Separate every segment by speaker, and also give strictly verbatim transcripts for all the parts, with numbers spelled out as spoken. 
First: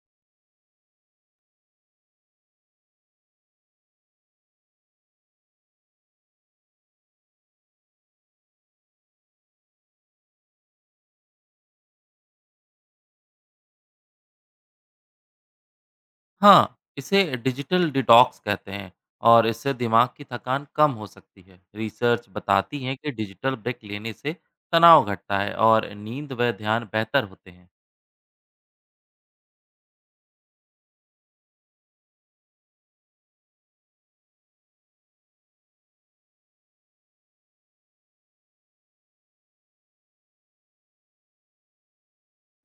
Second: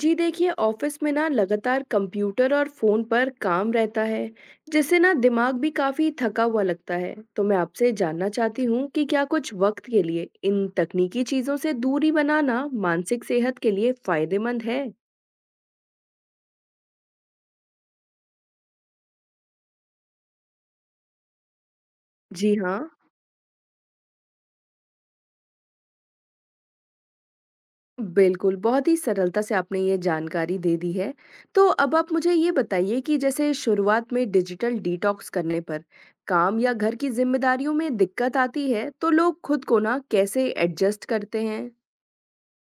Speaker 1: जी देखिए ऑफिस में ना लगातार कंप्यूटर और फोन पर काम रहता है। जिससे ना दिमाग भी काफी थका हुआ लगता है, तो मैं आपसे जानना चाहती हूँ कि क्या कुछ वक्त के लिए इन तकनीकी चीजों से दूरी बनाना मानसिक सेहत के लिए फायदेमंद है।
Speaker 2: हाँ, इसे डिजिटल डिटॉक्स कहते हैं। और इससे दिमाग की थकान कम हो सकती है। रिसर्च
Speaker 1: जी हाँ,
Speaker 2: बताती है कि डिजिटल ब्रेक लेने से तनाव घटता है और नींद व ध्यान बेहतर होते हैं।
Speaker 1: बिल्कुल, बहुत ही सरलता से आपने ये जानकारी दे दी है। तो अब आप मुझे ये बताइए कि जैसे शुरुआत में डिजिटल डिटॉक्स करने पर काम या घर की जिम्मेदारियों में दिक्कत आती है, तो लोग खुद को ना कैसे एडजस्ट करते हैं।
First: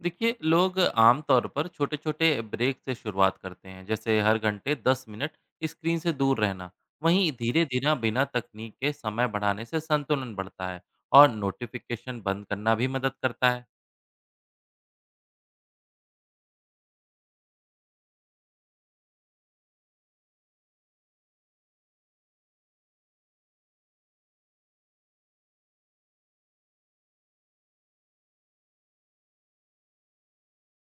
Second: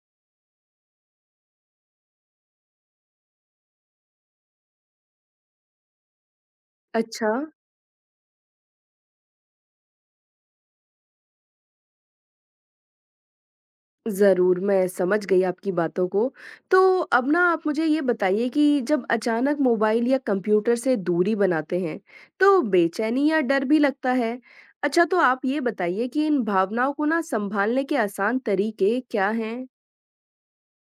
Speaker 2: देखिए, लोग आमतौर पर छोटे-छोटे ब्रेक से शुरुआत करते हैं, जैसे हर घंटे दस मिनट स्क्रीन से दूर रहना।
Speaker 1: अच्छा,
Speaker 2: वहीं धीरे-धीरे बिना तकनीक के समय बढ़ाने से संतुलन बढ़ता है और नोटिफिकेशन बंद करना भी मदद करता है।
Speaker 1: ज़रूर, मैं समझ गई आपकी बातों को। तो अब ना आप मुझे ये बताइए कि जब अचानक मोबाइल या कंप्यूटर से दूरी बनाते हैं, तो बेचैनी या डर भी लगता है। अच्छा, तो आप ये बताइए कि इन भावनाओं को ना सँभालने के आसान तरीके क्या हैं?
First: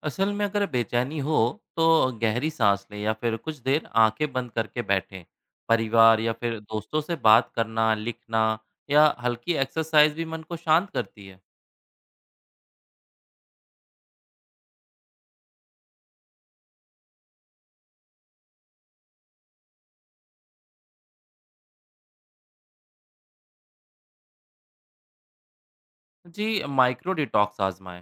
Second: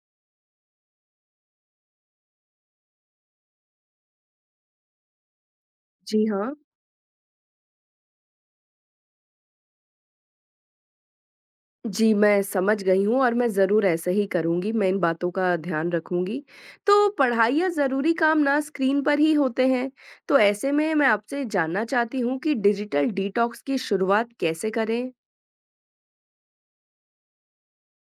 Speaker 2: असल में अगर बेचैनी हो तो गहरी सांस लें या फिर कुछ देर आंखें बंद करके बैठें। परिवार
Speaker 1: जी
Speaker 2: या
Speaker 1: हाँ।
Speaker 2: फिर दोस्तों से बात करना, लिखना या हल्की एक्सरसाइज भी मन को शांत करती है।
Speaker 1: जी, मैं समझ गई हूँ और मैं ज़रूर ऐसा ही करूँगी, मैं इन बातों का ध्यान रखूँगी। तो पढ़ाई या ज़रूरी काम ना स्क्रीन पर ही होते हैं, तो ऐसे में मैं आपसे जानना चाहती हूँ कि डिजिटल डिटॉक्स की शुरुआत कैसे करें?
Speaker 2: जी, माइक्रो डिटॉक्स आजमाएं।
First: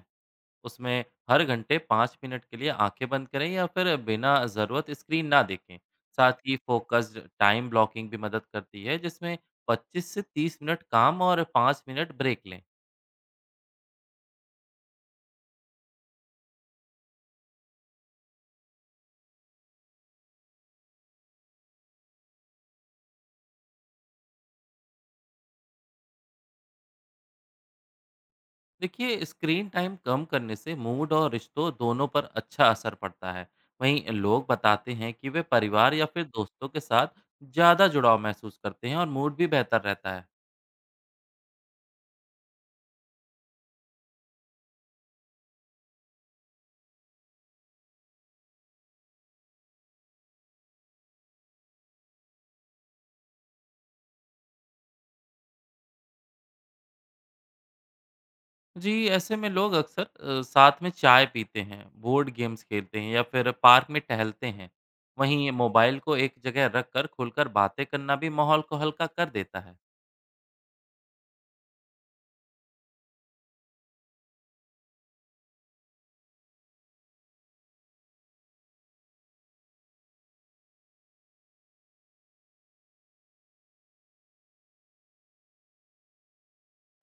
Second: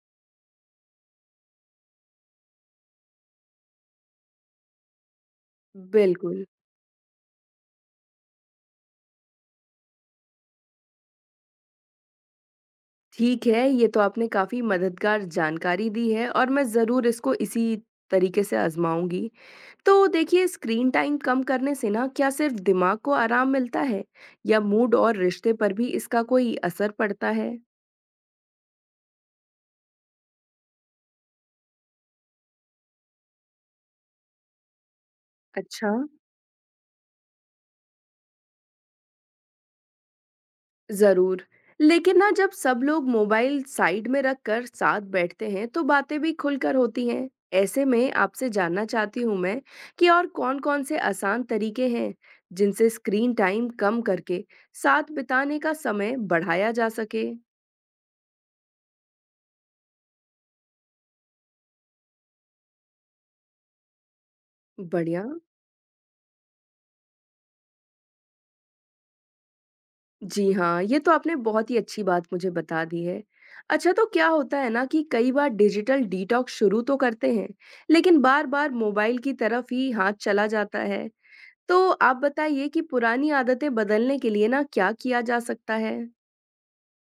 Speaker 2: उसमें हर घंटे पाँच मिनट के लिए आंखें बंद करें या फिर बिना ज़रूरत स्क्रीन ना देखें। साथ
Speaker 1: बिल्कुल,
Speaker 2: ही फोकस्ड टाइम ब्लॉकिंग भी मदद करती है, जिसमें पच्चीस से तीस मिनट काम और पाँच मिनट ब्रेक लें।
Speaker 1: ठीक है, ये तो आपने काफ़ी मददगार जानकारी दी है और मैं ज़रूर इसको इसी तरीके से आज़माऊँगी। तो देखिए, स्क्रीन टाइम कम करने से ना क्या सिर्फ़ दिमाग को आराम मिलता है या मूड और रिश्ते पर भी इसका कोई असर पड़ता है?
Speaker 2: देखिए, स्क्रीन टाइम कम करने से मूड और रिश्तों दोनों पर अच्छा असर पड़ता है। वहीं लोग बताते हैं कि वे
Speaker 1: अच्छा।
Speaker 2: परिवार या फिर दोस्तों के साथ ज़्यादा जुड़ाव महसूस करते हैं और मूड भी बेहतर रहता है।
Speaker 1: जरूर, लेकिन ना जब सब लोग मोबाइल साइड में रख कर साथ बैठते हैं, तो बातें भी खुलकर होती हैं। ऐसे में आपसे जानना चाहती हूँ मैं कि और कौन-कौन से आसान तरीके हैं, जिनसे स्क्रीन टाइम कम करके साथ बिताने का समय बढ़ाया जा सके।
Speaker 2: जी, ऐसे में लोग अक्सर अ, साथ में चाय पीते हैं, बोर्ड गेम्स खेलते हैं या फिर पार्क में टहलते हैं।
Speaker 1: बढ़िया।
Speaker 2: वहीं मोबाइल को एक जगह रख कर खुलकर बातें करना भी माहौल को हल्का कर देता है।
Speaker 1: जी हाँ, ये तो आपने बहुत ही अच्छी बात मुझे बता दी है। अच्छा, तो क्या होता है ना कि कई बार डिजिटल डिटॉक्स शुरू तो करते हैं, लेकिन बार बार मोबाइल की तरफ ही हाथ चला जाता है। तो आप बताइए कि पुरानी आदतें बदलने के लिए ना क्या किया जा सकता है?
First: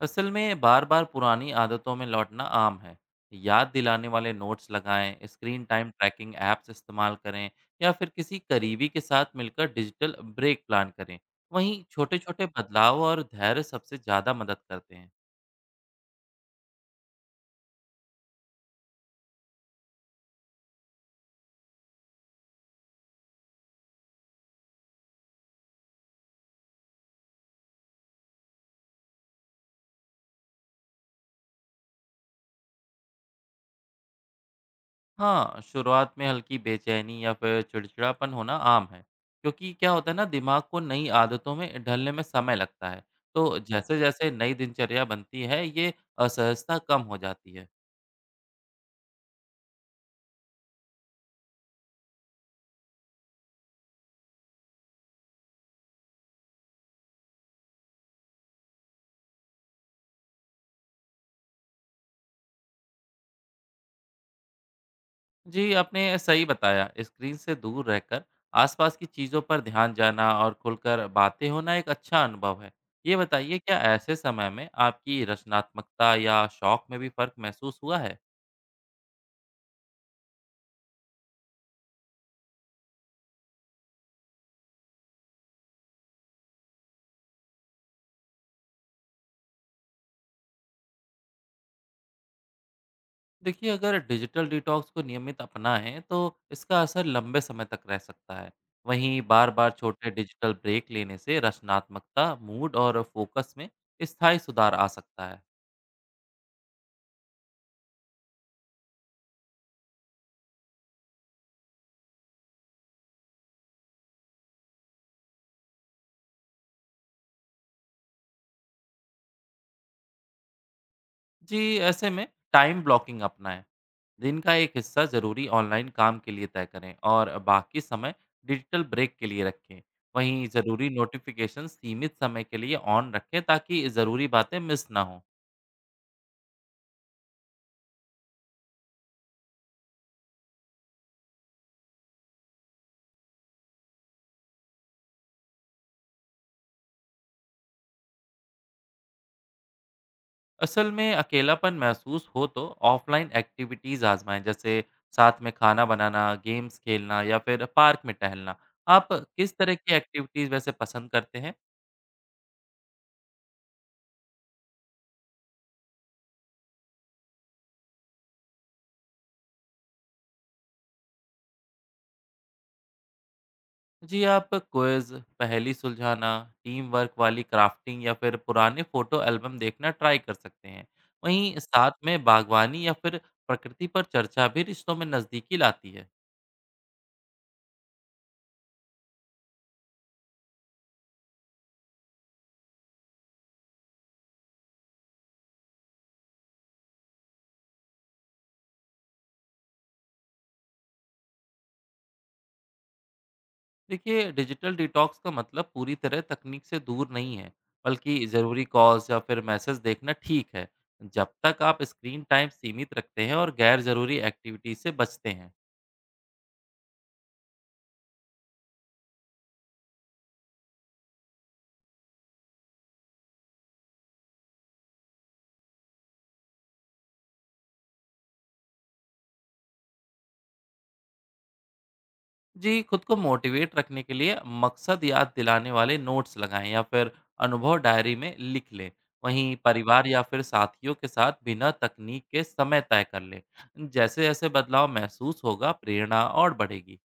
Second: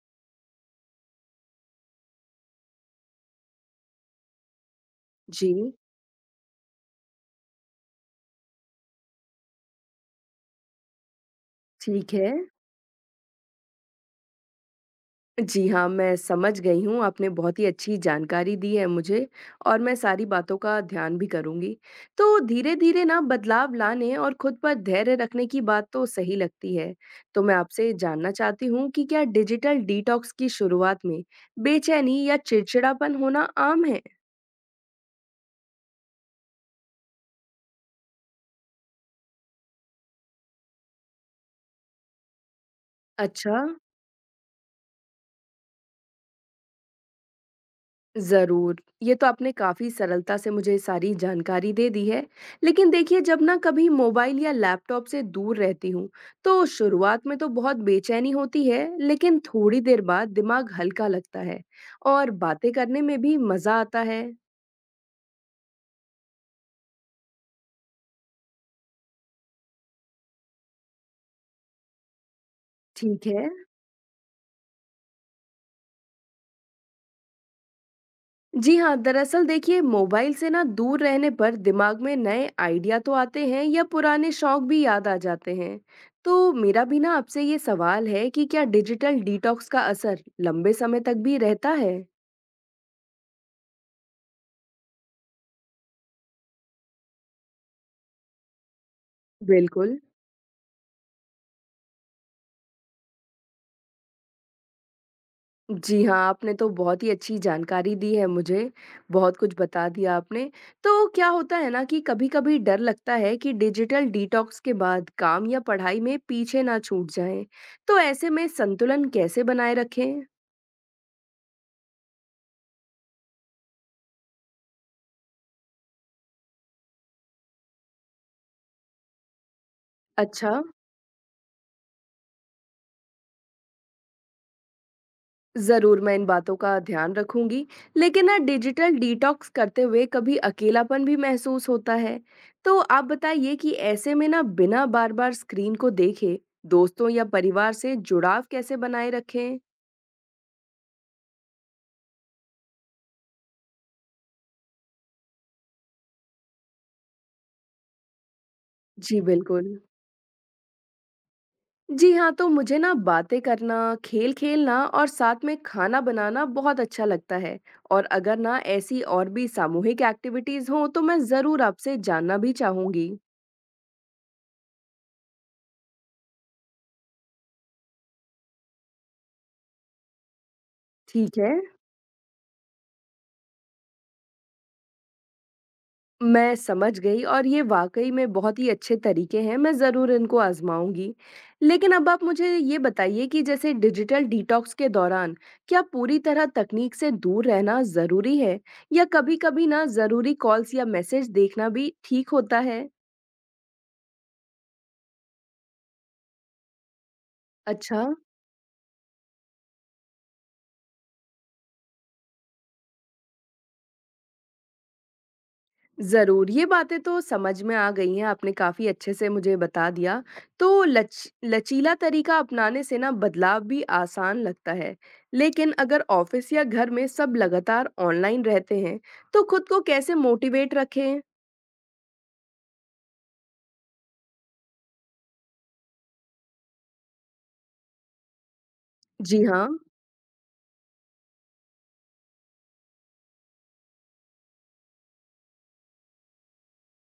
Speaker 2: असल में बार बार पुरानी आदतों में लौटना आम है। याद दिलाने वाले नोट्स लगाएं, स्क्रीन
Speaker 1: जी,
Speaker 2: टाइम ट्रैकिंग ऐप्स इस्तेमाल करें या फिर किसी करीबी के साथ मिलकर डिजिटल ब्रेक प्लान करें। वहीं
Speaker 1: ठीक
Speaker 2: छोटे
Speaker 1: है।
Speaker 2: छोटे बदलाव और धैर्य सबसे ज़्यादा मदद करते हैं।
Speaker 1: जी हाँ, मैं समझ गई हूँ, आपने बहुत ही अच्छी जानकारी दी है मुझे और मैं सारी बातों का ध्यान भी करूँगी। तो धीरे-धीरे ना बदलाव लाने और खुद पर धैर्य रखने की बात तो सही लगती है। तो मैं आपसे जानना चाहती हूँ कि क्या डिजिटल डिटॉक्स की शुरुआत में बेचैनी या चिड़चिड़ापन होना आम है?
Speaker 2: हाँ, शुरुआत में हल्की बेचैनी या फिर चिड़चिड़ापन होना आम है, क्योंकि क्या होता है ना, दिमाग को नई आदतों में ढलने में समय लगता है।
Speaker 1: अच्छा।
Speaker 2: तो जैसे जैसे नई दिनचर्या बनती है, ये असहजता कम हो जाती है।
Speaker 1: ज़रूर, ये तो आपने काफ़ी सरलता से मुझे सारी जानकारी दे दी है। लेकिन देखिए, जब ना कभी मोबाइल या लैपटॉप से दूर रहती हूँ, तो शुरुआत में तो बहुत बेचैनी होती है, लेकिन थोड़ी देर बाद दिमाग हल्का लगता है और बातें करने में भी मज़ा आता है।
Speaker 2: जी, आपने सही बताया। स्क्रीन से दूर रहकर आसपास की चीज़ों पर ध्यान जाना और खुलकर बातें होना एक अच्छा अनुभव है। ये
Speaker 1: ठीक है।
Speaker 2: बताइए, क्या ऐसे समय में आपकी रचनात्मकता या शौक में भी फर्क महसूस हुआ है?
Speaker 1: जी हाँ, दरअसल देखिए मोबाइल से ना दूर रहने पर दिमाग में नए आइडिया तो आते हैं या पुराने शौक भी याद आ जाते हैं। तो मेरा भी ना आपसे ये सवाल है कि क्या डिजिटल डिटॉक्स का असर लंबे समय तक भी रहता है?
Speaker 2: देखिए, अगर डिजिटल डिटॉक्स को नियमित अपनाएं तो इसका असर लंबे समय तक रह सकता है। वहीं बार बार
Speaker 1: बिल्कुल।
Speaker 2: छोटे डिजिटल ब्रेक लेने से रचनात्मकता, मूड और फोकस में स्थायी सुधार आ सकता है।
Speaker 1: जी हाँ, आपने तो बहुत ही अच्छी जानकारी दी है मुझे, बहुत कुछ बता दिया आपने। तो क्या होता है ना कि कभी-कभी डर लगता है कि डिजिटल डिटॉक्स के बाद काम या पढ़ाई में पीछे ना छूट जाएं। तो ऐसे में संतुलन कैसे बनाए रखें?
Speaker 2: जी, ऐसे में टाइम ब्लॉकिंग अपनाएं। दिन का एक हिस्सा ज़रूरी ऑनलाइन काम के लिए तय करें और बाकी समय डिजिटल ब्रेक के लिए रखें। वहीं
Speaker 1: अच्छा,
Speaker 2: ज़रूरी नोटिफिकेशन सीमित समय के लिए ऑन रखें ताकि ज़रूरी बातें मिस ना हों।
Speaker 1: ज़रूर मैं इन बातों का ध्यान रखूंगी, लेकिन ना डिजिटल डिटॉक्स करते हुए कभी अकेलापन भी महसूस होता है। तो आप बताइए कि ऐसे में ना बिना बार-बार स्क्रीन को देखे, दोस्तों या परिवार से जुड़ाव कैसे बनाए रखें?
Speaker 2: असल में अकेलापन महसूस हो तो ऑफलाइन एक्टिविटीज़ आजमाएं, जैसे साथ में खाना बनाना, गेम्स खेलना या फिर पार्क में टहलना। आप
Speaker 1: जी,
Speaker 2: किस तरह
Speaker 1: बिल्कुल।
Speaker 2: की एक्टिविटीज़ वैसे पसंद करते हैं?
Speaker 1: जी हाँ, तो मुझे ना बातें करना, खेल खेलना और साथ में खाना बनाना बहुत अच्छा लगता है। और अगर ना ऐसी और भी सामूहिक एक्टिविटीज़ हों, तो मैं ज़रूर आपसे जानना भी चाहूंगी।
Speaker 2: जी, आप क्विज, पहेली सुलझाना, टीम वर्क वाली क्राफ्टिंग या फिर पुराने फोटो एल्बम देखना ट्राई कर सकते हैं।
Speaker 1: ठीक है।
Speaker 2: वहीं साथ में बागवानी या फिर प्रकृति पर चर्चा भी रिश्तों में नज़दीकी लाती है।
Speaker 1: मैं समझ गई और ये वाक़ई में बहुत ही अच्छे तरीके हैं, मैं ज़रूर इनको आज़माऊँगी। लेकिन अब आप मुझे ये बताइए कि जैसे डिजिटल डिटॉक्स के दौरान क्या पूरी तरह तकनीक से दूर रहना ज़रूरी है या कभी-कभी ना ज़रूरी कॉल्स या मैसेज देखना भी ठीक होता है?
Speaker 2: देखिए, डिजिटल डिटॉक्स का मतलब पूरी तरह तकनीक से दूर नहीं है,
Speaker 1: अच्छा।
Speaker 2: बल्कि ज़रूरी कॉल्स या फिर मैसेज देखना ठीक है, जब तक आप स्क्रीन टाइम सीमित रखते हैं और गैर ज़रूरी एक्टिविटी से बचते हैं।
Speaker 1: ज़रूर, ये बातें तो समझ में आ गई हैं, आपने काफ़ी अच्छे से मुझे बता दिया। तो लच लचीला तरीका अपनाने से ना बदलाव भी आसान लगता है, लेकिन अगर ऑफ़िस या घर में सब लगातार ऑनलाइन रहते हैं, तो खुद को कैसे मोटिवेट रखें?
Speaker 2: जी, खुद को मोटिवेट रखने के लिए मकसद याद दिलाने वाले नोट्स लगाएं या फिर अनुभव डायरी में लिख लें।
Speaker 1: जी
Speaker 2: वहीं
Speaker 1: हाँ,
Speaker 2: परिवार या फिर साथियों के साथ बिना तकनीक के समय तय कर लें। जैसे जैसे बदलाव महसूस होगा, प्रेरणा और बढ़ेगी।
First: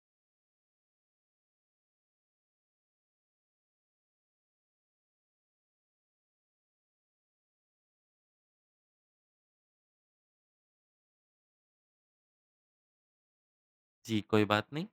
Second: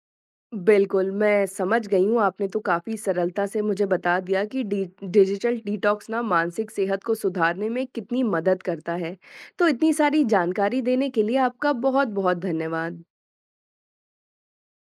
Speaker 1: बिल्कुल, मैं समझ गई हूँ, आपने तो काफ़ी सरलता से मुझे बता दिया कि डि डिजिटल डिटॉक्स ना मानसिक सेहत को सुधारने में कितनी मदद करता है। तो इतनी सारी जानकारी देने के लिए आपका बहुत-बहुत धन्यवाद।
Speaker 2: जी, कोई बात नहीं।